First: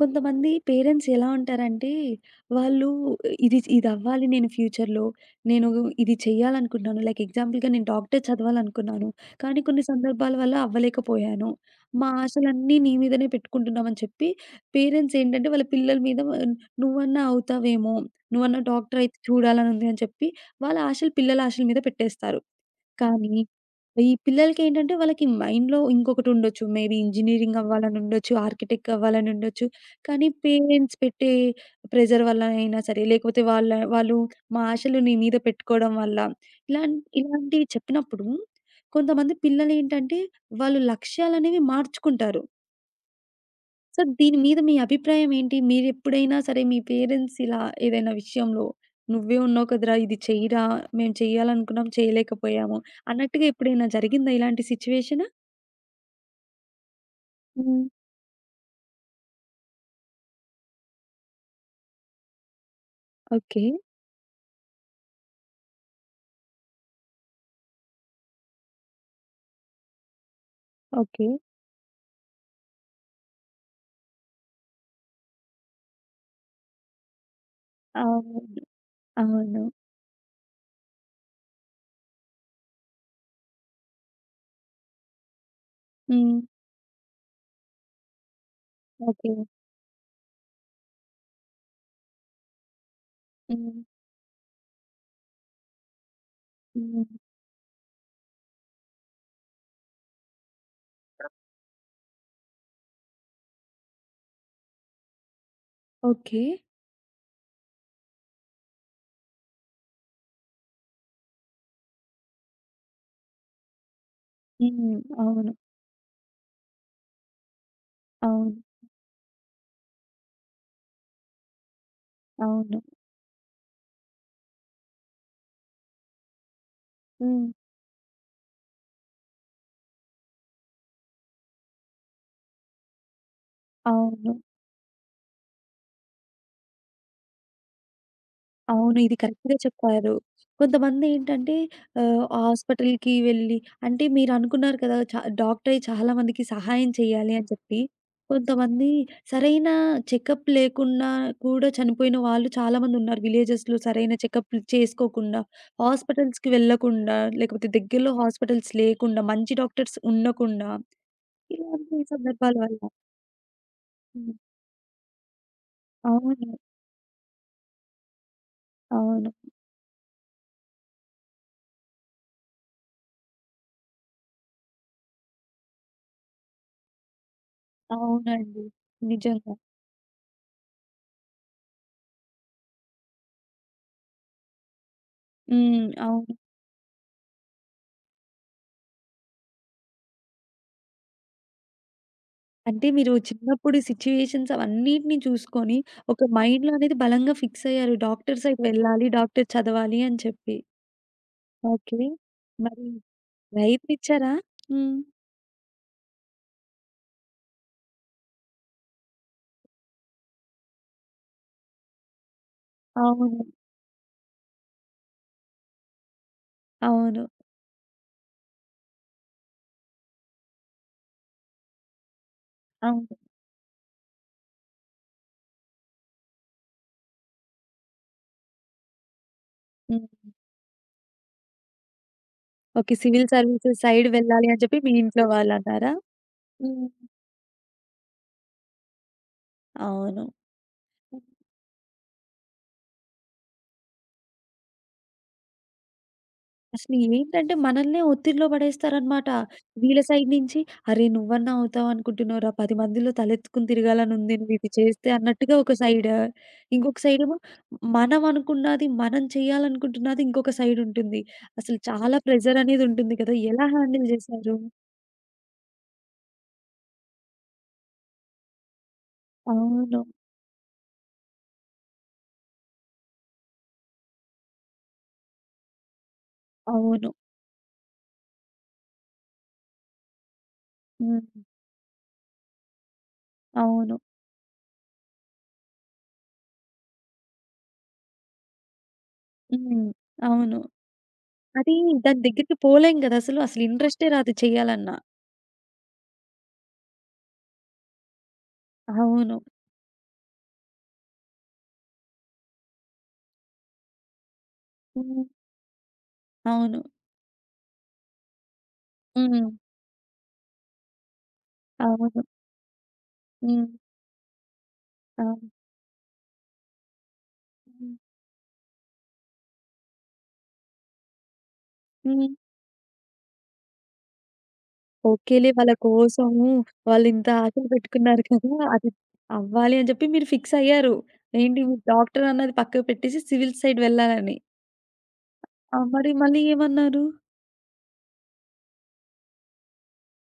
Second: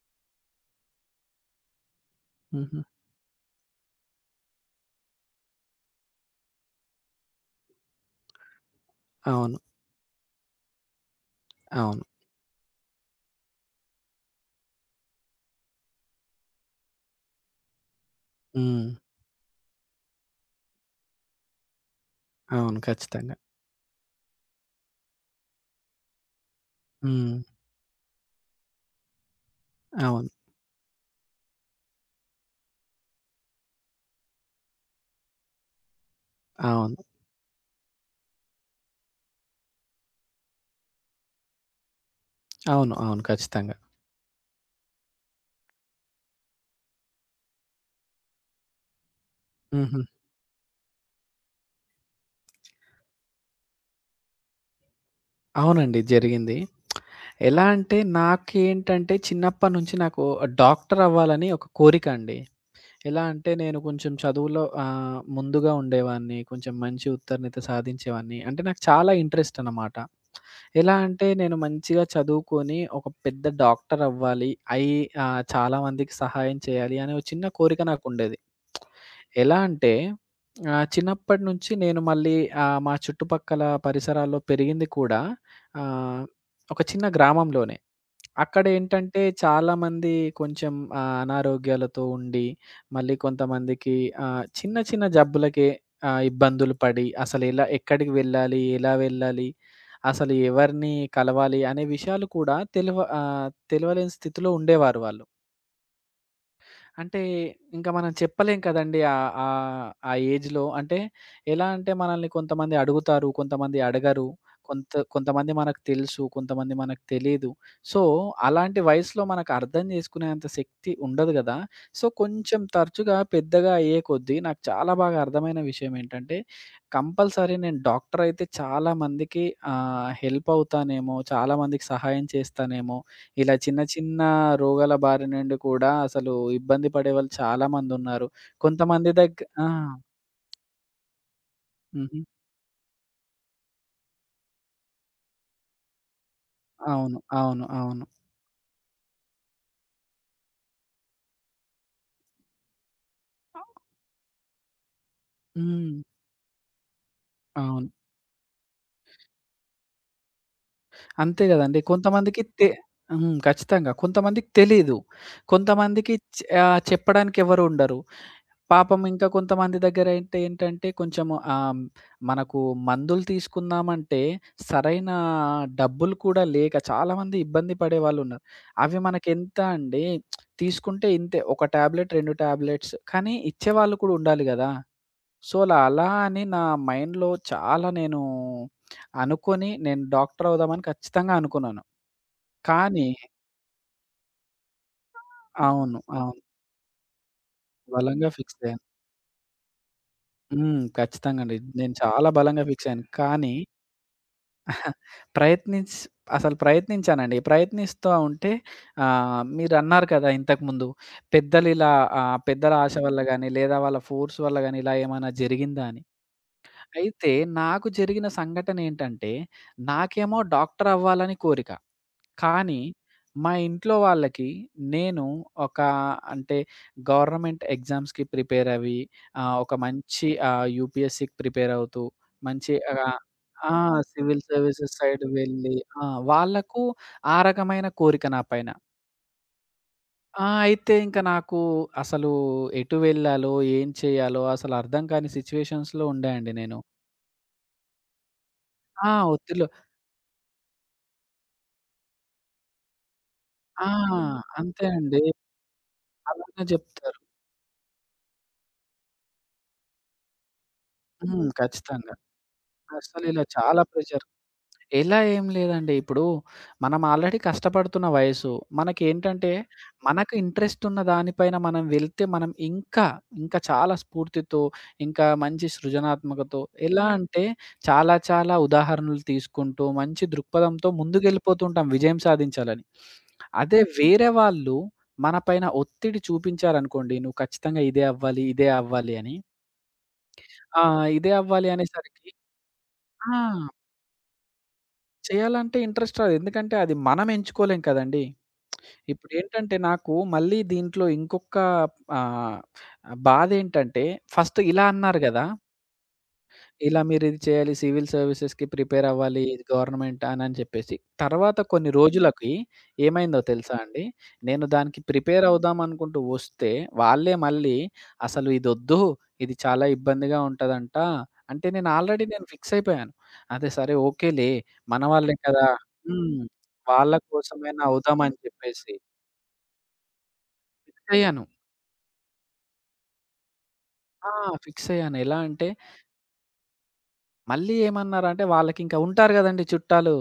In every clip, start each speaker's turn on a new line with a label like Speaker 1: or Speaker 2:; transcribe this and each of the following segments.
Speaker 1: కొంతమంది పేరెంట్స్ ఎలా ఉంటారంటే,
Speaker 2: హుహు.
Speaker 1: వాళ్ళు ఇది ఇదవ్వాలి నేను ఫ్యూచర్‌లో. నేను ఇది చేయాలనుకుంటున్నాను. లైక్ ఎగ్జాంపుల్‌గా నేను డాక్టర్ చదవాలనుకున్నాను.
Speaker 2: అవును.
Speaker 1: కానీ కొన్ని సందర్భాల వల్ల అవ్వలేకపోయాను.
Speaker 2: అవును.
Speaker 1: మా ఆశలన్నీ నీ మీదనే పెట్టుకుంటున్నామని చెప్పి పేరెంట్స్ ఏంటంటే, వాళ్ళ పిల్లల మీద నువ్వన్నా అవుతావేమో, నువ్వన్నా
Speaker 2: హ్మ్.
Speaker 1: డాక్టర్ అయితే చూడాలనుంది అని చెప్పి వాళ్ళ ఆశలు పిల్లల ఆశల మీద పెట్టేస్తారు.
Speaker 2: అవును.
Speaker 1: కానీ
Speaker 2: ఖచ్చితంగా.
Speaker 1: ఈ పిల్లలకేంటంటే వాళ్ళకి మైండ్‌లో ఇంకొకటుండొచ్చు. మేబీ
Speaker 2: హ్మ్.
Speaker 1: ఇంజినీరింగ్ అవ్వాలనుండొచ్చు, ఆర్కిటెక్ట్ అవ్వాలనుండొచ్చు. కానీ
Speaker 2: అవును.
Speaker 1: పేరెంట్స్ పెట్టే ప్రెషర్ వల్ల అయినా సరే, లేకపోతే వాళ్ళు మా ఆశలు నీ మీద పెట్టుకోవడం వల్ల, ఇలాం
Speaker 2: అవును.
Speaker 1: ఇలాంటివి చెప్పినప్పుడు కొంతమంది పిల్లలేంటంటే, వాళ్ళు లక్ష్యాలనేవి మార్చుకుంటారు.
Speaker 2: అవును. అవును. ఖచ్చితంగా.
Speaker 1: సో, దీని మీద మీ అభిప్రాయం ఏంటి? మీరెప్పుడైనా సరే మీ పేరెంట్స్ ఇలా ఏదైనా విషయంలో "నువ్వే ఉన్నావు కదరా!
Speaker 2: హుహు.
Speaker 1: ఇది చెయ్యరా! మేము చేయాలనుకున్నాం చేయలేకపోయాము" అన్నట్టుగా ఎప్పుడైనా జరిగిందా ఇలాంటి సిట్యుయేషను?
Speaker 2: అవునండి. జరిగింది. ఎలా
Speaker 1: హ్మ్.
Speaker 2: అంటే నాకేంటంటే చిన్నప్పటి నుంచి నాకు డాక్టర్ అవ్వాలని ఒక కోరిక అండి. ఎలా అంటే
Speaker 1: ఓకే.
Speaker 2: నేను కొంచెం చదువులో ముందుగా ఉండేవాడిని. కొంచెం మంచి ఉత్తీర్ణత సాధించేవాడిని. అంటే నాకు చాలా ఇంట్రెస్ట్ అన్నమాట. ఎలా అంటే
Speaker 1: ఓకే.
Speaker 2: నేను మంచిగా చదువుకొని ఒక పెద్ద డాక్టర్ అవ్వాలి. అయి చాలా మందికి సహాయం చేయాలి అనే ఒక చిన్న కోరిక నాకుండేది.
Speaker 1: అవును.
Speaker 2: ఎలా
Speaker 1: అవును.
Speaker 2: అంటే చిన్నప్పటి నుంచి నేను మళ్ళీ మా చుట్టుపక్కల పరిసరాల్లో పెరిగింది కూడా ఆహ్,
Speaker 1: హ్మ్.
Speaker 2: ఒక చిన్న గ్రామంలోనే. అక్కడేంటంటే
Speaker 1: ఓకే.
Speaker 2: చాలామంది కొంచెం అనారోగ్యాలతో ఉండి, మళ్ళీ
Speaker 1: హ్మ్.
Speaker 2: కొంతమందికి చిన్న చిన్న జబ్బులకే ఇబ్బందులు పడి,
Speaker 1: హ్మ్.
Speaker 2: అసలెలా ఎక్కడికి వెళ్ళాలి? ఎలా వెళ్ళాలి? అసలు ఎవరిని కలవాలి? అనే విషయాలు కూడా తెలవలేని స్థితిలో ఉండేవారు వాళ్ళు.
Speaker 1: ఓకే.
Speaker 2: అంటే ఇంకా మనం చెప్పలేం కదండీ! ఆహ్, ఆహ్, ఆ ఏజ్‌లో అంటే ఎలా అంటే మనల్ని కొంతమంది అడుగుతారు, కొంతమంది అడగరు.
Speaker 1: హ్మ్.
Speaker 2: కొంతమంది
Speaker 1: అవును.
Speaker 2: మనకు తెలుసు, కొంతమంది మనకు తెలీదు. సో,
Speaker 1: అవును.
Speaker 2: అలాంటి వయసులో మనకు అర్థం చేసుకునేంత శక్తి ఉండదు గదా! సో, కొంచెం
Speaker 1: అవును.
Speaker 2: తరచుగా పెద్దగా అయ్యే కొద్దీ నాకు చాలా బాగా అర్థమైన విషయం ఏంటంటే,
Speaker 1: హ్మ్.
Speaker 2: కంపల్సరీ నేను డాక్టర్ అయితే చాలా మందికి హెల్ప్ అవుతానేమో, చాలా మందికి సహాయం చేస్తానేమో ఇలా చిన్న చిన్న
Speaker 1: అవును.
Speaker 2: రోగాల బారి నుండి కూడా అసలు ఇబ్బంది పడేవాళ్ళు చాలామందున్నారు.
Speaker 1: అవును.
Speaker 2: కొంతమంది
Speaker 1: ఇది
Speaker 2: దగ్గ
Speaker 1: కరెక్ట్‌గా
Speaker 2: ఆ!
Speaker 1: చెప్పారు. కొంతమందేంటంటే
Speaker 2: హుహు.
Speaker 1: హాస్పిటల్‌కి వెళ్ళి అంటే మీరనుకున్నారు కదా! డాక్టరే చాలా మందికి సహాయం
Speaker 2: అవును.
Speaker 1: చేయాలి అని
Speaker 2: అవును.
Speaker 1: చెప్పి.
Speaker 2: అవును.
Speaker 1: కొంతమంది సరైన చెకప్ లేకుండా కూడా చనిపోయిన వాళ్ళు చాలామందున్నారు విలేజెస్‌లో. సరైన చెకప్‌లు చేసుకోకుండా,
Speaker 2: హ్మ్.
Speaker 1: హాస్పిటల్స్‌కి వెళ్ళకుండా, లేకపోతే
Speaker 2: అవును.
Speaker 1: దగ్గరలో హాస్పిటల్స్ లేకుండా, మంచి డాక్టర్స్ ఉండకుండా
Speaker 2: అంతే గదండీ.
Speaker 1: ఇలాంటి
Speaker 2: కొంతమందికి
Speaker 1: సందర్భాల
Speaker 2: తె
Speaker 1: వల్ల.
Speaker 2: హ్మ్. ఖచ్చితంగా.
Speaker 1: హ్మ్.
Speaker 2: కొంతమందికి తెలీదు.
Speaker 1: అవును.
Speaker 2: చెప్పడానికి ఎవరు ఉండరు. పాపం ఇంకా
Speaker 1: అవును.
Speaker 2: కొంతమంది దగ్గర అయితే ఏంటంటే కొంచెం ఆహ్, మనకు మందులు తీసుకుందామంటే సరైన డబ్బులు కూడా లేక చాలామంది ఇబ్బంది పడేవాళ్ళున్నారు.
Speaker 1: అవునండి.
Speaker 2: అవి
Speaker 1: నిజంగా.
Speaker 2: మనకెంత అండి తీసుకుంటే ఇంతే. ఒక టాబ్లెట్, 2 టాబ్లెట్స్ కానీ ఇచ్చేవాళ్ళు కూడా ఉండాలి గదా! సో, అలా
Speaker 1: హ్మ్.
Speaker 2: అలా
Speaker 1: అవును.
Speaker 2: అని నా మైండ్‌లో చాలా అనుకోని నేను డాక్టర్ అవుదామని ఖచ్చితంగా అనుకున్నాను.
Speaker 1: అంటే
Speaker 2: కానీ
Speaker 1: మీరు చిన్నప్పుడు సిట్యుయేషన్స్ అవన్నిటిని చూసుకొని,
Speaker 2: అవును.
Speaker 1: ఒక
Speaker 2: అవును.
Speaker 1: మైండ్‌లో అనేది బలంగా ఫిక్స్ అయ్యారు.
Speaker 2: బలంగా
Speaker 1: డాక్టర్
Speaker 2: ఫిక్స్
Speaker 1: సైడ్
Speaker 2: అయ్యాను.
Speaker 1: వెళ్ళాలి, డాక్టర్ చదవాలి అని చెప్పి.
Speaker 2: హ్మ్. ఖచ్చితంగా అండి. నేను
Speaker 1: ఓకే.
Speaker 2: చాలా బలంగా
Speaker 1: మరి
Speaker 2: ఫిక్స్ అయ్యాను. కానీ
Speaker 1: ప్రయత్నిచ్చారా? హ్మ్.
Speaker 2: ప్రయత్నించ్ అసలు ప్రయత్నించానండి. ప్రయత్నిస్తా ఉంటే మీరన్నారు కదా! ఇంతకుముందు పెద్దలు ఇలా పెద్దల ఆశ వల్ల
Speaker 1: అవును.
Speaker 2: గాని, లేదా వాళ్ళ ఫోర్స్ వల్ల గాని ఇలా ఏమైనా జరిగిందా అని.
Speaker 1: అవును.
Speaker 2: అయితే నాకు జరిగిన సంఘటన ఏంటంటే, నాకేమో డాక్టర్ అవ్వాలని కోరిక. కానీ,
Speaker 1: అవును.
Speaker 2: మా ఇంట్లో వాళ్ళకి నేను ఒక అంటే గవర్నమెంట్ ఎగ్జామ్స్‌కి ప్రిపేర్ అవ్వి, ఒక
Speaker 1: హ్మ్.
Speaker 2: మంచి యూపీఎస్‌సికి ప్రిపేర్ అవుతూ, మంచి
Speaker 1: ఓకే. సివిల్
Speaker 2: ఆ!
Speaker 1: సర్వీసెస్ సైడ్
Speaker 2: సివిల్
Speaker 1: వెళ్ళాలి అని చెప్పి మీ
Speaker 2: సర్వీసెస్ సైడ్
Speaker 1: ఇంట్లో
Speaker 2: వెళ్ళి
Speaker 1: వాళ్ళన్నారా?
Speaker 2: ఆ! వాళ్ళకు
Speaker 1: హ్మ్.
Speaker 2: ఆ రకమైన కోరిక నా పైన.
Speaker 1: అవును.
Speaker 2: ఆ! అయితే ఇంక నాకు అసలు ఎటు వెళ్ళాలో, ఏం చేయాలో అసలు అర్థం కాని సిట్యుయేషన్స్‌లో ఉండే అండి నేను.
Speaker 1: అసలు ఏంటంటే మనల్నే ఒత్తిడిలో
Speaker 2: ఆ!
Speaker 1: పడేస్తారనమాట.
Speaker 2: ఒత్తిడిలో
Speaker 1: వీళ్ళ సైడ్ నుంచి "అరే! నువ్వన్నా అవుతావు అనుకుంటున్నావురా. 10 మందిలో తలెత్తుకుని
Speaker 2: ఆ!
Speaker 1: తిరగాలనుంది. నువ్విది
Speaker 2: అంతే
Speaker 1: చేస్తే"
Speaker 2: అండి.
Speaker 1: అన్నట్టుగా ఒక సైడ్.
Speaker 2: అలానే
Speaker 1: ఇంకొక
Speaker 2: జెప్తారు.
Speaker 1: సైడేమో మనం అనుకున్నది, మనం చేయాలనుకుంటున్నది ఇంకొక సైడ్ ఉంటుంది.
Speaker 2: హ్మ్.
Speaker 1: అసలు
Speaker 2: ఖచ్చితంగా.
Speaker 1: చాలా ప్రెషర్ అనేది ఉంటుంది
Speaker 2: అసలు
Speaker 1: కదా!
Speaker 2: ఇలా
Speaker 1: ఎలా
Speaker 2: చాలా
Speaker 1: హ్యాండిల్
Speaker 2: ప్రెషర్.
Speaker 1: చేశారు?
Speaker 2: ఇలా ఏం లేదండి. ఇప్పుడు మనం ఆల్రెడీ కష్టపడుతున్న వయసు. మనకేంటంటే
Speaker 1: అవును.
Speaker 2: మనకు ఇంట్రెస్ట్ ఉన్న దానిపైన మనం వెళ్తే మనం ఇంకా, ఇంకా చాలా స్ఫూర్తితో, ఇంకా మంచి సృజనాత్మకతో ఎలా
Speaker 1: అవును.
Speaker 2: అంటే చాలా చాలా ఉదాహరణలు తీసుకుంటూ మంచి దృక్పథంతో
Speaker 1: హ్మ్.
Speaker 2: ముందుకెళ్ళిపోతుంటాం విజయం సాధించాలని. అదే
Speaker 1: అవును.
Speaker 2: వేరే వాళ్ళు మన పైన ఒత్తిడి చూపించారనుకోండి, "నువ్వు ఖచ్చితంగా ఇదే అవ్వాలి, ఇదే అవ్వాలి" అని.
Speaker 1: హ్మ్. అవును.
Speaker 2: ఆ! ఇదే అవ్వాలి
Speaker 1: అది దాని
Speaker 2: అనేసరికి
Speaker 1: దగ్గరికి పోలేం కదా!
Speaker 2: ఆ!
Speaker 1: అసలు. అసలు ఇంట్రెస్టే రాదు చేయాలన్నా.
Speaker 2: చేయాలంటే ఇంట్రెస్ట్ రాదు. ఎందుకంటే అది మనం ఎంచుకోలేం కదండీ.
Speaker 1: అవును.
Speaker 2: ఇప్పుడేంటంటే నాకు మళ్ళీ దీంట్లో ఇంకొక ఆహ్, బాధేంటంటే ఫస్ట్ ఇలా అన్నారు
Speaker 1: హ్మ్.
Speaker 2: గదా!
Speaker 1: అవును.
Speaker 2: ఇలా మీరిది చేయాలి. సివిల్ సర్వీసెస్‌కి ప్రిపేర్ అవ్వాలి.
Speaker 1: హ్మ్.
Speaker 2: ఇది గవర్నమెంట్ అనని చెప్పేసి. తర్వాత కొన్ని
Speaker 1: అవును.
Speaker 2: రోజులకి ఏమైందో
Speaker 1: హ్మ్.
Speaker 2: తెలుసా అండి? నేను దానికి ప్రిపేర్
Speaker 1: అవును.
Speaker 2: అవుదాం అనుకుంటూ వస్తే, వాళ్ళే మళ్ళీ
Speaker 1: హ్మ్.
Speaker 2: అసలు ఇదొద్దు. ఇది చాలా ఇబ్బందిగా ఉంటదంట. అంటే
Speaker 1: హ్మ్.
Speaker 2: నేను ఫిక్స్ అయిపోయాను. అదే సరే ఓకేలే మన వాళ్ళే
Speaker 1: ఓకేలే
Speaker 2: కదా!
Speaker 1: వాళ్ళ
Speaker 2: హ్మ్.
Speaker 1: కోసము
Speaker 2: వాళ్ళ
Speaker 1: వాళ్ళింత ఆశలు
Speaker 2: కోసమైనా అవుదాం
Speaker 1: పెట్టుకున్నారు
Speaker 2: అని
Speaker 1: కదా! అది
Speaker 2: చెప్పేసి
Speaker 1: అవ్వాలి అని చెప్పి మీరు ఫిక్స్ అయ్యారు.
Speaker 2: ఫిక్స్ అయ్యాను.
Speaker 1: ఏంటి మీరు డాక్టర్ అన్నది పక్కకు పెట్టేసి సివిల్ సైడ్
Speaker 2: ఆ!
Speaker 1: వెళ్ళాలని.
Speaker 2: ఫిక్స్ అయ్యాను. ఎలా అంటే
Speaker 1: ఆ! మరి మళ్ళీ ఏమన్నారు?
Speaker 2: మళ్ళీ ఏమన్నారంటే వాళ్ళకింకా ఉంటారు గదండీ చుట్టాలు.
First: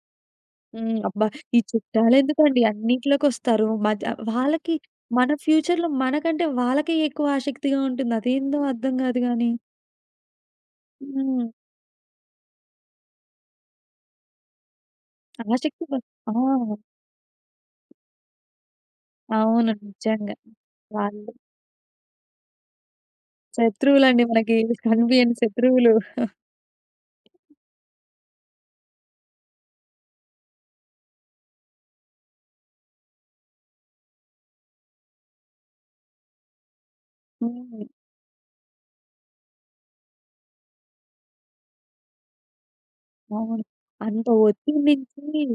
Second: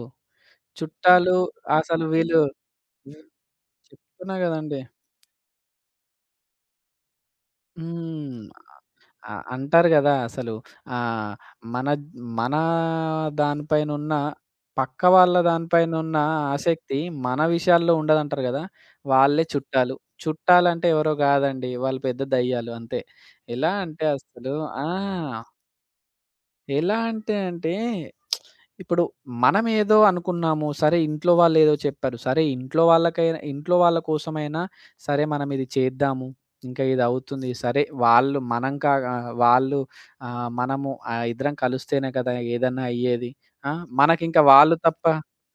Speaker 1: హ్మ్. అబ్బా!
Speaker 2: చుట్టాలు
Speaker 1: ఈ
Speaker 2: అసలు వీళ్ళు
Speaker 1: చుట్టాలెందుకండి
Speaker 2: హ్మ్.
Speaker 1: అన్నిట్లోకొస్తారు. మధ్య
Speaker 2: చెప్తున్నా
Speaker 1: వాళ్ళకి
Speaker 2: గదండీ.
Speaker 1: మన ఫ్యూచర్‌లో మనకంటే వాళ్ళకే ఎక్కువ ఆసక్తిగా ఉంటుంది.
Speaker 2: హ్మ్.
Speaker 1: అదేందో అర్థం కాదు గానీ.
Speaker 2: అంటారు గదా! అసలు ఆహ్,
Speaker 1: హ్మ్.
Speaker 2: మన మన దానిపైనున్న పక్క వాళ్ళ
Speaker 1: ఆసక్తి బ
Speaker 2: దానిపైనున్న
Speaker 1: ఆ!
Speaker 2: ఆసక్తి మన విషయాల్లో ఉండదంటారు గదా! వాళ్ళే
Speaker 1: అవును.
Speaker 2: చుట్టాలు.
Speaker 1: నిజంగా.
Speaker 2: చుట్టాలంటే ఎవరో
Speaker 1: వాళ్ళు
Speaker 2: గాదండి. వాళ్ళు పెద్ద దయ్యాలు అంతే. ఎలా అంటే
Speaker 1: శత్రువులండి
Speaker 2: అసలు
Speaker 1: మనకి
Speaker 2: ఆ!
Speaker 1: కనిపియని శత్రువులు.
Speaker 2: ఎలా అంటే అంటే ఇప్పుడు మనమేదో అనుకున్నాము. సరే ఇంట్లో వాళ్ళేదో చెప్పారు. సరే ఇంట్లో వాళ్ళకైనా ఇంట్లో వాళ్ళ కోసమైనా సరే మనం ఇది చేద్దాము. ఇంకా ఇది అవుతుంది. సరే
Speaker 1: హ్మ్.
Speaker 2: వాళ్ళు మనం కాగా వాళ్ళు మనము ఇద్దరం కలిస్తేనే కదా ఏదన్నా అయ్యేది.
Speaker 1: అవును.
Speaker 2: ఆ!
Speaker 1: అంత
Speaker 2: మనకింకా వాళ్ళు
Speaker 1: ఒత్తిడి
Speaker 2: తప్ప
Speaker 1: నుంచి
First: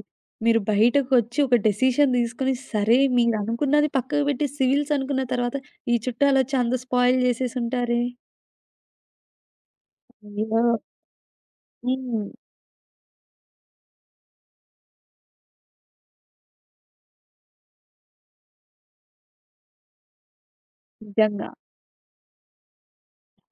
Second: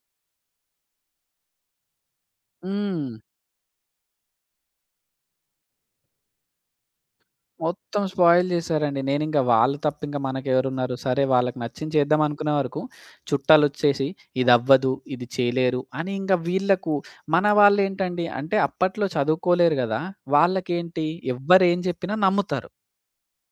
Speaker 1: మీరు బయటకొచ్చి ఒక డెసిషన్ తీసుకొని, సరే
Speaker 2: హ్మ్.
Speaker 1: మీరనుకున్నది పక్కకు పెట్టి సివిల్స్ అనుకున్న తర్వాత, ఈ చుట్టాలొచ్చి అంత స్పాయిల్
Speaker 2: మొత్తం
Speaker 1: చేసేసుంటారే.
Speaker 2: స్పాయిల్ చేశారండి. నేనింక వాళ్ళు తప్ప ఇంక
Speaker 1: అయ్యో!
Speaker 2: మనకెవరున్నారు? సరే వాళ్ళకి నచ్చింది చేద్దాం
Speaker 1: హ్మ్.
Speaker 2: అనుకునే వరకు చుట్టాలొచ్చేసి ఇదవ్వదు, ఇది అవ్వదు ఇది చేయలేరు అని ఇంక వీళ్ళకు మన వాళ్ళేంటండి అంటే అప్పట్లో చదువుకోలేరు గదా! వాళ్ళకేంటి
Speaker 1: నిజంగా.
Speaker 2: ఎవ్వరేం జెప్పినా నమ్ముతారు.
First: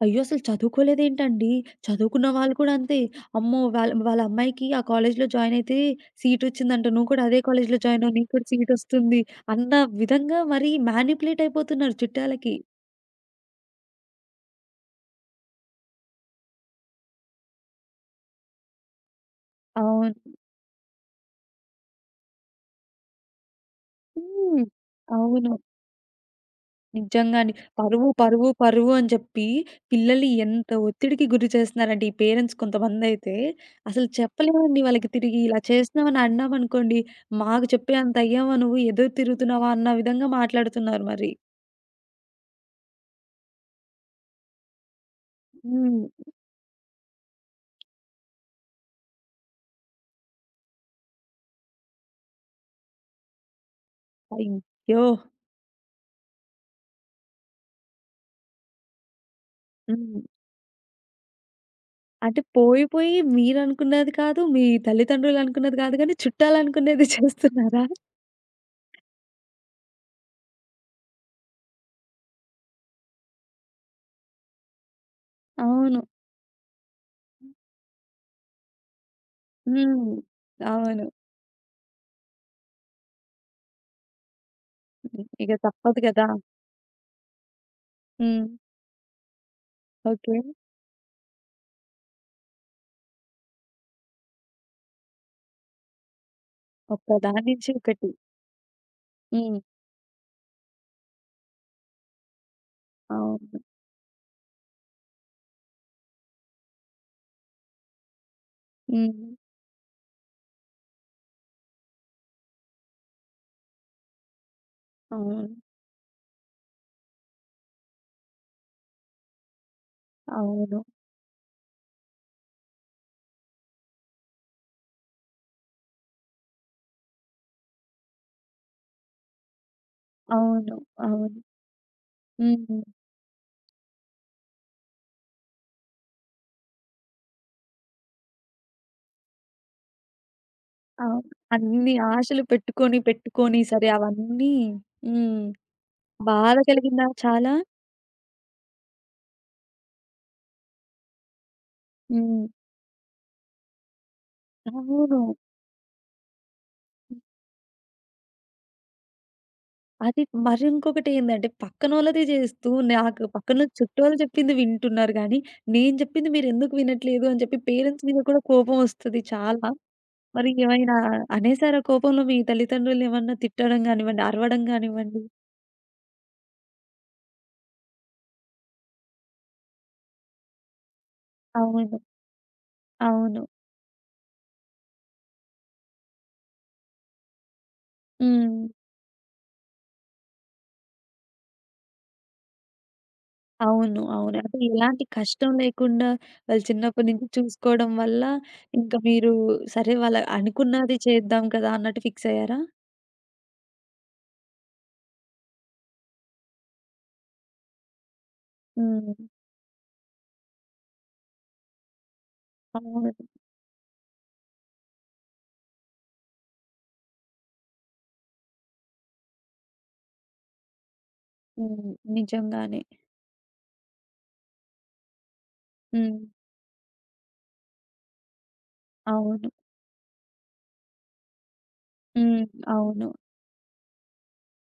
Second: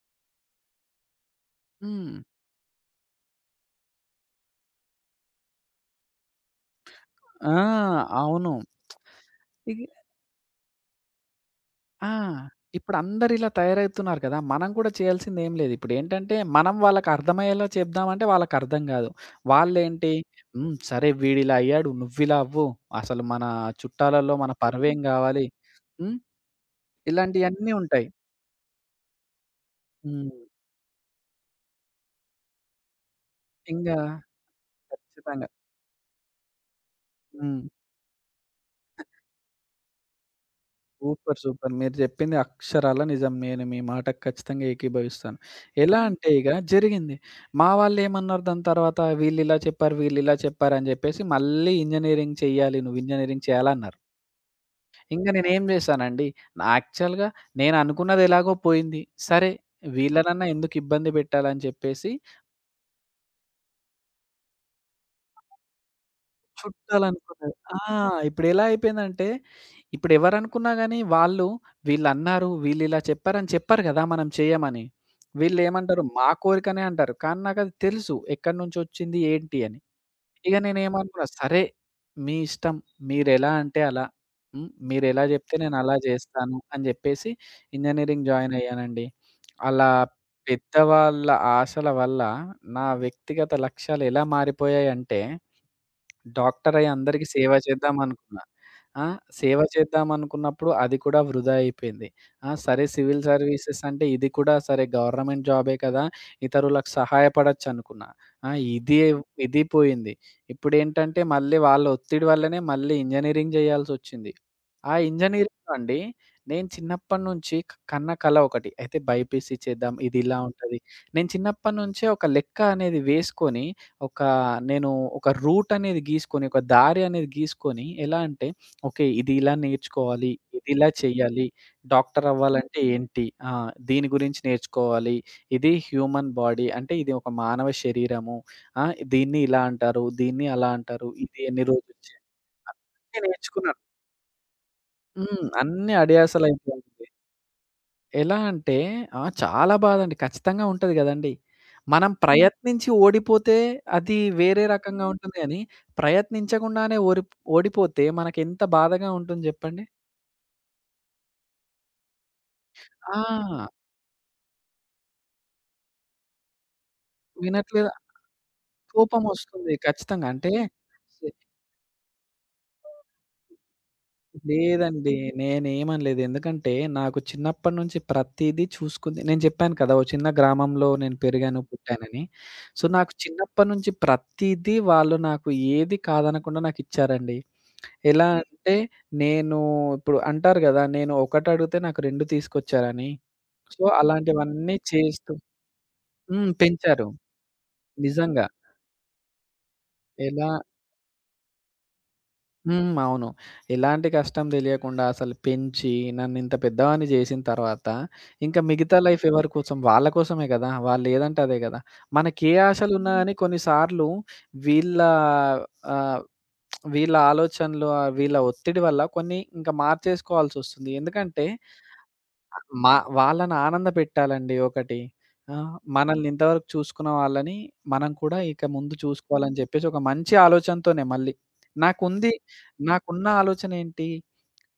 Speaker 1: అయ్యో! అసలు చదువుకోలేదేంటండి?
Speaker 2: హ్మ్.
Speaker 1: చదువుకున్న వాళ్ళు కూడా అంతే. అమ్మో! వాళ్ళ వాళ్ళ అమ్మాయికి ఆ కాలేజ్‌లో జాయిన్ అయితే సీటొచ్చిందంట. నువ్వు కూడా అదే
Speaker 2: ఆ!
Speaker 1: కాలేజ్‌లో జాయిన్ అవ్వు. నీకు కూడా
Speaker 2: అవును.
Speaker 1: సీటొస్తుంది. అన్న
Speaker 2: ఇగ
Speaker 1: విధంగా మరి మ్యానిప్యులేట్ అయిపోతున్నారు
Speaker 2: ఆ!
Speaker 1: చుట్టాలకి.
Speaker 2: ఇప్పుడందరిలా తయారవుతున్నారు కదా! మనం కూడా చేయాల్సిందేం లేదు. ఇప్పుడేంటంటే, మనం వాళ్ళకర్థమయ్యేలా చెప్దామంటే వాళ్ళకర్థం కాదు. వాళ్ళేంటి,
Speaker 1: అవును.
Speaker 2: హ్మ్. సరే వీడిలా అయ్యాడు, నువ్విలా అవ్వు. అసలు మన చుట్టాలలో మన
Speaker 1: హ్మ్.
Speaker 2: పరువేం కావాలి.
Speaker 1: అవును.
Speaker 2: హ్మ్.
Speaker 1: నిజంగానే.
Speaker 2: ఇలాంటియన్నీ ఉంటాయి.
Speaker 1: పరువు, పరువు, పరువు అని చెప్పి పిల్లల్ని
Speaker 2: హ్మ్.
Speaker 1: ఎంత ఒత్తిడికి గురి చేస్తున్నారంటే ఈ పేరెంట్స్ కొంతమందైతే
Speaker 2: ఇంగా
Speaker 1: అసలు చెప్పలేమండి వాళ్ళకి తిరిగి.
Speaker 2: ఖచ్చితంగా.
Speaker 1: ఇలా చేస్తున్నామని అన్నామనుకోండి,
Speaker 2: హ్మ్.
Speaker 1: మాకు చెప్పే అంత అయ్యావా నువ్వు? ఎదురు తిరుగుతున్నావా? అన్న విధంగా మాట్లాడుతున్నారు మరి.
Speaker 2: సూపర్. సూపర్. మీరు జెప్పింది అక్షరాల నిజం. నేను మీ మాటకు ఖచ్చితంగా ఏకీభవిస్తాను. ఎలా
Speaker 1: హ్మ్.
Speaker 2: అంటే ఇగ జరిగింది. మా వాళ్ళేమన్నారు దాని తర్వాత, వీళ్ళిలా చెప్పారు అని జెప్పేసి మళ్ళీ నువ్వు ఇంజినీరింగ్ చేయాలన్నారు.
Speaker 1: అయ్యో!
Speaker 2: ఇంక నేనేం జేశానండి, నా యాక్చువల్‌గా నేననుకున్నది ఎలాగో పోయింది. సరే
Speaker 1: హ్మ్.
Speaker 2: వీళ్ళనన్నా ఎందుకు ఇబ్బంది పెట్టాలని చెప్పేసి
Speaker 1: అంటే పోయి, పోయి మీరనుకున్నది కాదు, మీ తల్లిదండ్రులు అనుకున్నది కాదు గానీ చుట్టాలనుకునేది
Speaker 2: చుట్టాలనుకున్నారు. ఆ!
Speaker 1: చేస్తున్నారా?
Speaker 2: ఇప్పుడెలా అయిపోయిందంటే, ఇప్పుడెవరనుకున్నా గానీ వాళ్ళు వీళ్ళిలా చెప్పారని చెప్పరు గదా! మనం చెయ్యమని.
Speaker 1: అవును.
Speaker 2: వీళ్ళేమంటారు, మా కోరికనే అంటారు. కానీ నాకది తెలుసు ఎక్కడినుంచొచ్చింది, ఏంటి అని.
Speaker 1: హ్మ్.
Speaker 2: ఇక
Speaker 1: అవును.
Speaker 2: నేనేమనుకున్నా, సరే మీ ఇష్టం. మీరెలా అంటే అలా. హ్మ్. మీరెలా
Speaker 1: ఇక
Speaker 2: జెప్తే నేనలా
Speaker 1: తప్పదు కదా!
Speaker 2: జేస్తాను అని జెప్పేసి ఇంజినీరింగ్
Speaker 1: హ్మ్.
Speaker 2: జాయినయ్యానండి. అలా
Speaker 1: ఓకే.
Speaker 2: పెద్దవాళ్ళ ఆశల వల్ల నా వ్యక్తిగత లక్ష్యాలెలా మారిపోయాయంటే డాక్టరయ్యి అందరికి
Speaker 1: ఒక్కదాని
Speaker 2: సేవ
Speaker 1: నుంచి ఒకటి.
Speaker 2: చేద్దామనుకున్నా. ఆ! సేవ
Speaker 1: హ్మ్.
Speaker 2: చేద్దామనుకున్నప్పుడు అది కూడా వృధా అయిపోయింది. ఆ! సరే సివిల్
Speaker 1: అవును.
Speaker 2: సర్వీసెస్ అంటే ఇది కూడా సరే గవర్నమెంట్ జాబే కదా! ఇతరులకు సహాయపడొచ్చనుకున్నా. ఆ! ఇది
Speaker 1: హ్మ్.
Speaker 2: ఇది పోయింది. ఇప్పుడేంటంటే మళ్ళీ వాళ్ళ ఒత్తిడి వల్లనే మళ్ళీ ఇంజినీరింగ్ జేయాల్సొచ్చింది. ఆ
Speaker 1: అవును.
Speaker 2: ఇంజినీరింగ్‌లో అండి, నేను చిన్నప్పటి నుంచి కన్న కల ఒకటి. అయితే బైపీసీ చేద్దాం, ఇది ఇలా ఉంటది.
Speaker 1: అవును.
Speaker 2: నేను చిన్నప్పటి నుంచే ఒక లెక్క అనేది వేసుకొని, ఒక నేను ఒక రూట్ అనేది గీసుకొని, ఒక దారి అనేది గీసుకొని, ఎలా అంటే ఓకే. ఇది ఇలా నేర్చుకోవాలి, ఇది
Speaker 1: అవును.
Speaker 2: ఇలా
Speaker 1: అవును.
Speaker 2: చేయాలి, డాక్టర్
Speaker 1: హ్మ్.
Speaker 2: అవ్వాలంటే ఏంటి? ఆ! దీని గురించి నేర్చుకోవాలి, ఇది హ్యూమన్ బాడీ అంటే ఇది ఒక మానవ శరీరము. ఆ! దీన్ని ఇలా అంటారు, దీన్ని అలా అంటారు,
Speaker 1: అవును.
Speaker 2: ఇది ఎన్ని రోజులు
Speaker 1: అన్ని ఆశలు పెట్టుకొని, పెట్టుకొని
Speaker 2: నేర్చుకున్నాను.
Speaker 1: సరే అవన్నీ హ్మ్.
Speaker 2: హ్మ్. అన్నీ
Speaker 1: బాధ
Speaker 2: అడియాసలయిపోయాయండి.
Speaker 1: కలిగిందా చాలా?
Speaker 2: ఎలా అంటే ఆ! చాలా బాధండి. ఖచ్చితంగా ఉంటది గదండీ. మనం హ్మ్.
Speaker 1: హ్మ్.
Speaker 2: ప్రయత్నించి ఓడిపోతే అది వేరే రకంగా
Speaker 1: అవును.
Speaker 2: ఉంటుంది గానీ, ప్రయత్నించకుండానే ఓడిపోతే మనకెంత బాధగా ఉంటుంది జెప్పండి.
Speaker 1: అది మరి ఇంకొకటి ఏందంటే పక్కనోళ్ళది చేస్తూ నాకు
Speaker 2: ఆ!
Speaker 1: పక్కనోళ్ళు చుట్టాలు చెప్పింది వింటున్నారు గానీ, నేను చెప్పింది మీరెందుకు వినట్లేదు అని చెప్పి
Speaker 2: వినట్లేదు
Speaker 1: పేరెంట్స్ మీద కూడా కోపం వస్తది చాలా.
Speaker 2: కోపమొస్తుంది ఖచ్చితంగా.
Speaker 1: మరి
Speaker 2: అంటే
Speaker 1: ఏమైనా అనేసారా కోపంలో మీ తల్లిదండ్రుల్ని ఏమన్నా తిట్టడం గానివ్వండి, అరవడం
Speaker 2: లేదండి.
Speaker 1: గానివ్వండి?
Speaker 2: నేనేమనలేదు. ఎందుకంటే, నాకు చిన్నప్పటి నుంచి ప్రతీదీ చూసుకుంది నేను చెప్పాను కదా! ఓ చిన్న గ్రామంలో నేను పెరిగాను,
Speaker 1: అవును.
Speaker 2: పుట్టానని. సో, నాకు
Speaker 1: అవును.
Speaker 2: చిన్నప్పటి నుంచి ప్రతీదీ వాళ్ళు నాకు ఏది కాదనకుండా నాకిచ్చారండి. ఎలా
Speaker 1: హ్మ్.
Speaker 2: అంటే, నేను ఇప్పుడు అంటారు గదా! నేను ఒకటడిగితే నాకు 2 తీసుకొచ్చారని. సో,
Speaker 1: అవును. అవును. అంటే
Speaker 2: అలాంటివన్నీ
Speaker 1: ఎలాంటి
Speaker 2: చేస్తూ
Speaker 1: కష్టం లేకుండా
Speaker 2: హ్మ్.
Speaker 1: వాళ్ళు చిన్నప్పటి
Speaker 2: పెంచారు.
Speaker 1: నుంచి చూసుకోవడం వల్ల
Speaker 2: నిజంగా.
Speaker 1: ఇంకా మీరు సరే వాళ్ళ
Speaker 2: ఎలా
Speaker 1: అనుకున్నది చేద్దాం కదా! అన్నట్టు ఫిక్స్ అయ్యారా?
Speaker 2: హ్మ్. అవును. ఎలాంటి కష్టం దెలియకుండా అసలు పెంచి నన్నింత పెద్దవాడిని జేసిన తర్వాత, ఇంకా మిగతా
Speaker 1: హ్మ్.
Speaker 2: లైఫ్ ఎవరి కోసం? వాళ్ళ కోసమే గదా! వాళ్ళేదంటే అదే గదా! మనకే
Speaker 1: అవును.
Speaker 2: ఆశలున్నా గాని కొన్ని సార్లు వీళ్ళ ఆహ్, వీళ్ళ ఆలోచనలు, వీళ్ళ ఒత్తిడి వల్ల కొన్ని ఇంకా మార్చేసుకోవాల్సొస్తుంది. ఎందుకంటే
Speaker 1: హ్మ్. నిజంగానే.
Speaker 2: మా వాళ్ళని ఆనందపెట్టాలండి ఒకటి. ఆ!
Speaker 1: హ్మ్.
Speaker 2: మనల్ని ఇంతవరకు చూసుకున్న వాళ్ళని మనం కూడా ఇక ముందు
Speaker 1: అవును.
Speaker 2: చూసుకోవాలని జెప్పేసి ఒక మంచి ఆలోచనతోనే మళ్ళీ. నాకుంది
Speaker 1: హ్మ్. అవును.
Speaker 2: నాకున్న ఆలోచనేంటి?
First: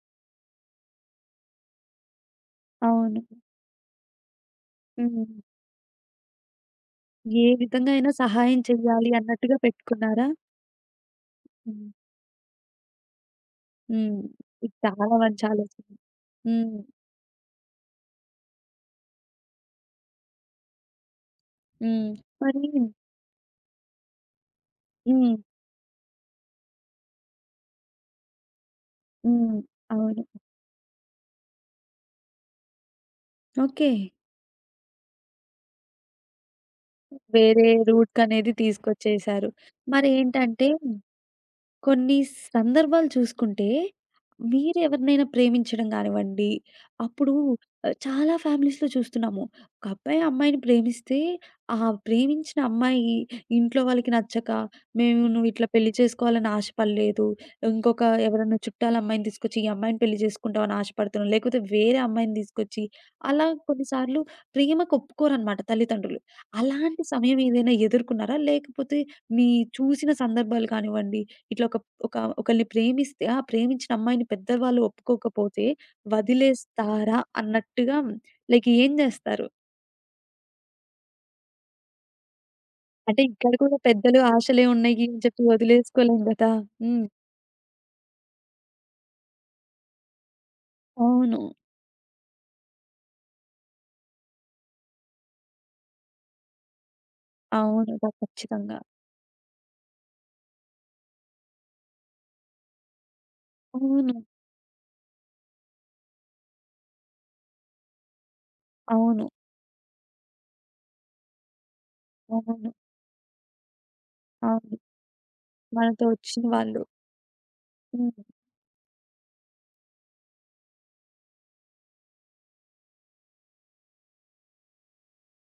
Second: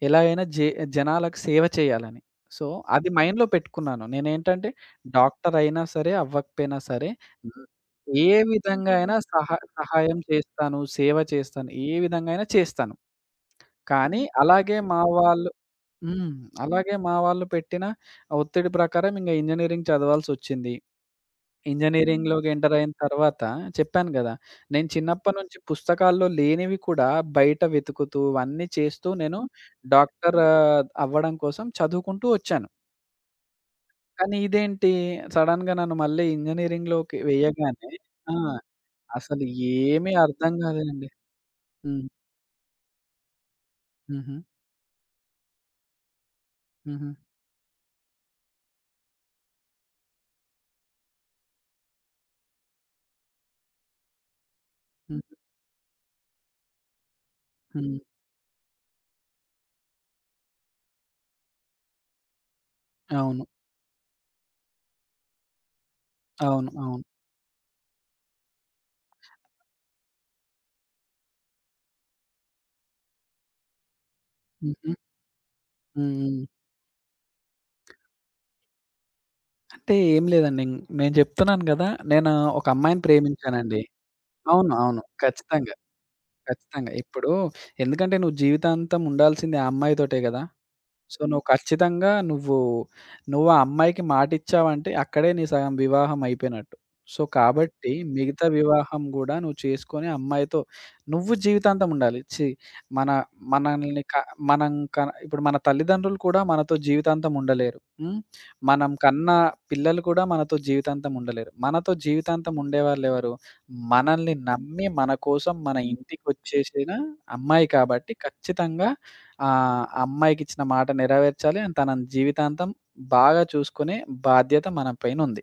Speaker 2: ఎలా అయినా జనాలకు సేవ చేయాలని. సో, అది
Speaker 1: అవును.
Speaker 2: మైండ్‌లో పెట్టుకున్నాను. నేనేంటంటే
Speaker 1: హ్మ్.
Speaker 2: డాక్టర్ అయినా సరే, అవ్వకపోయినా సరే,
Speaker 1: ఏ
Speaker 2: హ్మ్.
Speaker 1: విధంగా అయినా
Speaker 2: ఏ
Speaker 1: సహాయం
Speaker 2: విధంగా
Speaker 1: చేయాలి
Speaker 2: అయినా
Speaker 1: అన్నట్టుగా
Speaker 2: సహాయం
Speaker 1: పెట్టుకున్నారా?
Speaker 2: చేస్తాను, సేవ చేస్తాను.
Speaker 1: హ్మ్.
Speaker 2: ఏ విధంగా అయినా చేస్తాను.
Speaker 1: హ్మ్.
Speaker 2: కానీ
Speaker 1: ఇది
Speaker 2: అలాగే మా
Speaker 1: చాలా మంచి
Speaker 2: వాళ్ళు
Speaker 1: ఆలోచన.
Speaker 2: హ్మ్.
Speaker 1: హ్మ్.
Speaker 2: అలాగే మా వాళ్ళు పెట్టిన ఒత్తిడి ప్రకారం ఇంగ ఇంజినీరింగ్ చదవాల్సొచ్చింది. హ్మ్.
Speaker 1: హ్మ్.
Speaker 2: ఇంజినీరింగ్‌లోకి
Speaker 1: మరి
Speaker 2: ఎంటర్ అయిన తర్వాత చెప్పాను గదా! నేను
Speaker 1: హ్మ్.
Speaker 2: చిన్నప్పటి నుంచి పుస్తకాల్లో లేనివి కూడా బయట వెతుకుతూ అన్నీ చేస్తూ నేను
Speaker 1: హ్మ్.
Speaker 2: హ్మ్.
Speaker 1: అవును.
Speaker 2: డాక్టర్ అవ్వడం కోసం చదువుకుంటూ వచ్చాను.
Speaker 1: ఓకే.
Speaker 2: కానీ ఇదేంటి సడెన్‌గా నన్ను మళ్ళీ ఇంజినీరింగ్‌లోకి
Speaker 1: వేరే
Speaker 2: వేయగానే ఆ!
Speaker 1: రూట్‌కనేది
Speaker 2: అసలు
Speaker 1: తీసుకొచ్చేశారు.
Speaker 2: ఏమీ అర్థం
Speaker 1: మరేంటంటే
Speaker 2: కాలేదండి. హ్మ్.
Speaker 1: కొన్ని సందర్భాలు చూసుకుంటే,
Speaker 2: హుహు.
Speaker 1: మీరెవరినైనా ప్రేమించడం గానివ్వండి,
Speaker 2: హుహు.
Speaker 1: అప్పుడు చాలా ఫ్యామిలీస్‌లో చూస్తున్నాము. ఒక అబ్బాయి, అమ్మాయిని ప్రేమిస్తే, ఆ ప్రేమించిన అమ్మాయి ఇంట్లో వాళ్ళకి నచ్చక,
Speaker 2: హ్మ్.
Speaker 1: "మేము నువ్వు ఇట్లా పెళ్లి చేసుకోవాలని ఆశపడలేదు.
Speaker 2: హ్మ్.
Speaker 1: ఇంకొక ఎవరన్నా చుట్టాల అమ్మాయిని తీసుకొచ్చి, ఈ అమ్మాయిని పెళ్లి చేసుకుంటావని ఆశపడుతున్నావు." లేకపోతే వేరే అమ్మాయిని తీసుకొచ్చి,
Speaker 2: అవును.
Speaker 1: అలా కొన్నిసార్లు ప్రేమకు ఒప్పుకోరనమాట తల్లిదండ్రులు.
Speaker 2: అవును. అవును.
Speaker 1: అలాంటి సమయం ఏదైనా ఎదుర్కొన్నారా? లేకపోతే మీ చూసిన సందర్భాలు కానివ్వండి, ఇట్లా ఒక ఒక ఒకళ్ళని ప్రేమిస్తే, ఆ ప్రేమించిన అమ్మాయిని పెద్దవాళ్ళు
Speaker 2: హుహు.
Speaker 1: ఒప్పుకోకపోతే
Speaker 2: హ్మ్. హ్మ్.
Speaker 1: వదిలేస్తారా అన్నట్టుగా లైక్ ఏం జేస్తారు?
Speaker 2: అంటే ఏం లేదండి. నేను చెప్తున్నాను గదా! నేను ఒక అమ్మాయిని
Speaker 1: అంటే ఇక్కడ కూడా
Speaker 2: ప్రేమించానండి.
Speaker 1: పెద్దలు ఆశలే
Speaker 2: అవును.
Speaker 1: ఉన్నాయి
Speaker 2: అవును.
Speaker 1: అని చెప్పి
Speaker 2: ఖచ్చితంగా.
Speaker 1: వదిలేసుకోలేం గదా!
Speaker 2: ఖచ్చితంగా.
Speaker 1: హ్మ్.
Speaker 2: ఇప్పుడు ఎందుకంటే నువ్వు జీవితాంతం ఉండాల్సింది ఆ అమ్మాయితోటే గదా! సో,
Speaker 1: అవును.
Speaker 2: నువ్వు ఖచ్చితంగా నువ్వు ఆ అమ్మాయికి మాటిచ్చావంటే అక్కడే నీ సగం వివాహం అయిపోయినట్టు. సో, కాబట్టి
Speaker 1: అవును.
Speaker 2: మిగతా
Speaker 1: ఖచ్చితంగా.
Speaker 2: వివాహం గూడా నువ్వు చేసుకొని, ఆ అమ్మాయితో నువ్వు జీవితాంతం ఉండాలి. ఛీ! మన మనల్ని క
Speaker 1: అవును.
Speaker 2: మనం క ఇప్పుడు మన తల్లిదండ్రులు కూడా మనతో జీవితాంతం ఉండలేరు. హ్మ్. మనం
Speaker 1: అవును.
Speaker 2: కన్న పిల్లలు కూడా మనతో జీవితాంతం ఉండలేరు. మనతో జీవితాంతం
Speaker 1: అవును.
Speaker 2: ఉండేవాళ్ళెవరు? మనల్ని
Speaker 1: అవును.
Speaker 2: నమ్మి మన కోసం మన
Speaker 1: మనతో వచ్చిన వాళ్ళు.
Speaker 2: ఇంటికొచ్చేసిన అమ్మాయి కాబట్టి
Speaker 1: హ్మ్.
Speaker 2: ఖచ్చితంగా ఆ! అమ్మాయికిచ్చిన మాట నెరవేర్చాలి. అండ్ తనని జీవితాంతం బాగా చూసుకునే బాధ్యత మన పైనుంది.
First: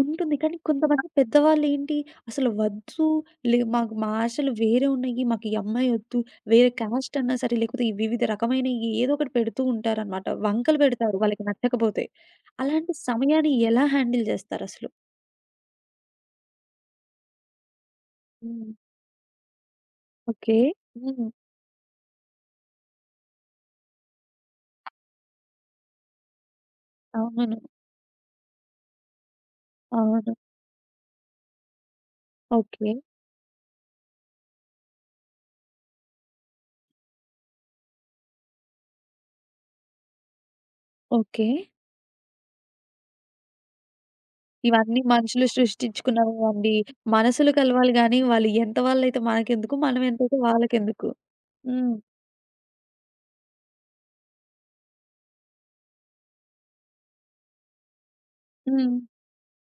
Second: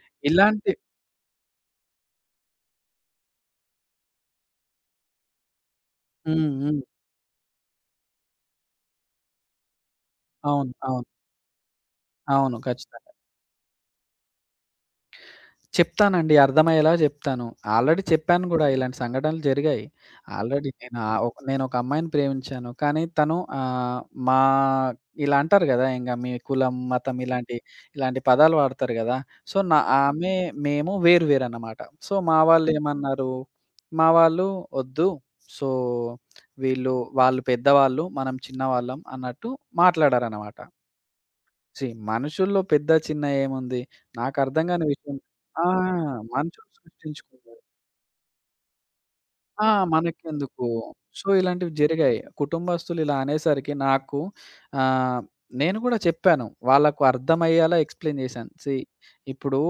Speaker 1: ఉంటుంది. కానీ
Speaker 2: ఇలాంటి
Speaker 1: కొంతమంది పెద్దవాళ్ళేంటి, అసలు వద్దు లే మాకు మా ఆశలు వేరే ఉన్నాయి. మాకు ఈ అమ్మాయి ఒద్దు.
Speaker 2: హ్మ్.
Speaker 1: వేరే
Speaker 2: హ్మ్.
Speaker 1: కాస్ట్ అన్నా సరే, లేకపోతే ఈ వివిధ రకమైన ఈ ఏదో ఒకటి పెడుతూ ఉంటారనమాట.
Speaker 2: అవును.
Speaker 1: వంకలు
Speaker 2: అవును.
Speaker 1: పెడతారు వాళ్ళకి నచ్చకపోతే.
Speaker 2: అవును.
Speaker 1: అలాంటి
Speaker 2: ఖచ్చితంగా.
Speaker 1: సమయాన్ని ఎలా హ్యాండిల్ జేస్తారసలు?
Speaker 2: చెప్తానండి. అర్థమయ్యేలా జెప్తాను. ఆల్రెడీ చెప్పాను గూడా
Speaker 1: హ్మ్.
Speaker 2: ఇలాంటి సంఘటనలు జరిగాయి.
Speaker 1: ఓకే.
Speaker 2: ఆల్రెడీ నేను
Speaker 1: హ్మ్.
Speaker 2: ఒక నేనొక అమ్మాయిని ప్రేమించాను. కానీ తను మా ఇలా అంటారు గదా! ఇంగ మీ కులం, మతం
Speaker 1: అవును.
Speaker 2: ఇలాంటి పదాలు వాడతారు గదా! సో, నా ఆమె,
Speaker 1: అవును.
Speaker 2: మేము వేరు వేరనమాట. సో, మా
Speaker 1: ఓకే.
Speaker 2: వాళ్ళేమన్నారు, మా వాళ్ళు ఒద్దు. సో, వీళ్ళు వాళ్ళు పెద్దవాళ్ళు, మనం చిన్నవాళ్ళం అన్నట్టు మాట్లాడారనమాట.
Speaker 1: ఓకే.
Speaker 2: సీ మనుషుల్లో పెద్ద, చిన్న ఏముంది? నాకర్థం గాని
Speaker 1: ఇవన్నీ
Speaker 2: విషయం
Speaker 1: మనుషులు
Speaker 2: ఆ! మనుషులు
Speaker 1: సృష్టించుకున్నవేవండి. మనసులు
Speaker 2: సృష్టించుకున్నారు.
Speaker 1: కలవాలి గానీ, వాళ్ళు ఎంత వాళ్ళైతే
Speaker 2: ఆ!
Speaker 1: మనకెందుకు? మనం ఎంతైతే
Speaker 2: మనకెందుకు?
Speaker 1: వాళ్ళకెందుకు?
Speaker 2: సో, ఇలాంటివి
Speaker 1: హ్మ్.
Speaker 2: జరిగాయి. కుటుంబస్తులు ఇలా అనేసరికి నాకు ఆహ్, నేను కూడా చెప్పాను. వాళ్ళకు అర్థమయ్యేలా ఎక్స్‌ప్లెయిన్ చేశాను. సీ
Speaker 1: హ్మ్.
Speaker 2: ఇప్పుడు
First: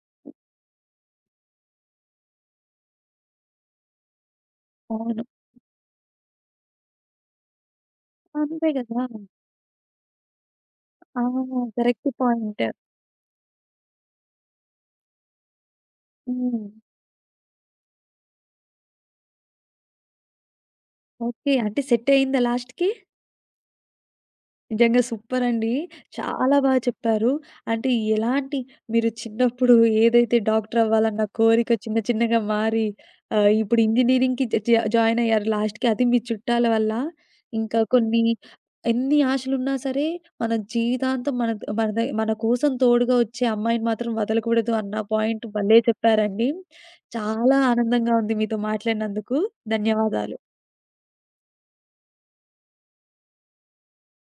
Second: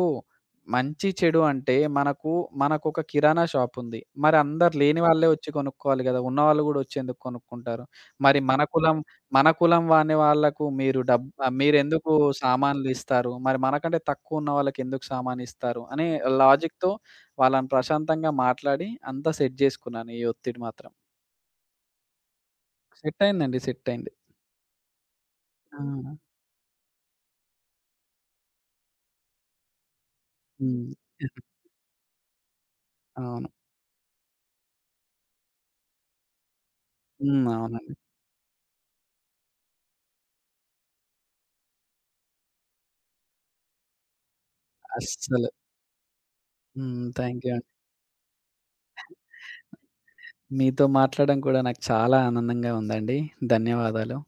Speaker 2: మంచి, చెడు అంటే మనకు మనకొక కిరాణా షాప్ ఉంది. మరి అందరు లేని
Speaker 1: అవును.
Speaker 2: వాళ్ళే వచ్చి కొనుక్కోవాలి కదా! ఉన్నవాళ్ళు కూడా వచ్చి ఎందుకు కొనుక్కుంటారు? మరి మన
Speaker 1: అంతే
Speaker 2: కులం
Speaker 1: గదా!
Speaker 2: మన కులం వాని వాళ్ళకు
Speaker 1: అవును. కరెక్ట్
Speaker 2: మీరెందుకు
Speaker 1: పాయింట్.
Speaker 2: సామాన్లు ఇస్తారు? మరి మనకంటే తక్కువ ఉన్న వాళ్ళకి ఎందుకు సామాను ఇస్తారు? అనే
Speaker 1: హ్మ్.
Speaker 2: లాజిక్‌తో వాళ్ళని ప్రశాంతంగా మాట్లాడి అంతా సెట్ జేసుకున్నాను. ఈ ఒత్తిడి మాత్రం.
Speaker 1: ఓకే. అంటే సెట్ అయిందా లాస్ట్‌కి?
Speaker 2: సెట్ అయిందండి. సెట్ అయింది.
Speaker 1: నిజంగా సూపరండి.
Speaker 2: ఆ!
Speaker 1: చాలా చెప్పారు. అంటే ఎలాంటి మీరు చిన్నప్పుడు ఏదైతే డాక్టర్
Speaker 2: హ్మ్.
Speaker 1: అవ్వాలన్న కోరిక చిన్న చిన్నగా మారి
Speaker 2: అవును.
Speaker 1: ఇప్పుడు ఇంజినీరింగ్‌కి జ జ జాయిన్ అయ్యారు లాస్ట్‌కి అది మీ చుట్టాల వల్ల.
Speaker 2: హ్మ్.
Speaker 1: ఇంకా
Speaker 2: అవునండి.
Speaker 1: కొన్ని ఎన్ని ఆశలున్నా సరే మన జీవితాంతం మన మన ద మన కోసం తోడుగా వచ్చే అమ్మాయిని మాత్రం వదలకూడదు అన్న పాయింట్
Speaker 2: అస్సలు.
Speaker 1: భలే చెప్పారండి.
Speaker 2: హ్మ్. థాంక్ యూ
Speaker 1: చాలా
Speaker 2: అండి.
Speaker 1: ఆనందంగా ఉంది మీతో మాట్లాడినందుకు. ధన్యవాదాలు.
Speaker 2: మీతో మాట్లాడడం కూడా నాకు చాలా ఆనందంగా ఉందండి. ధన్యవాదాలు.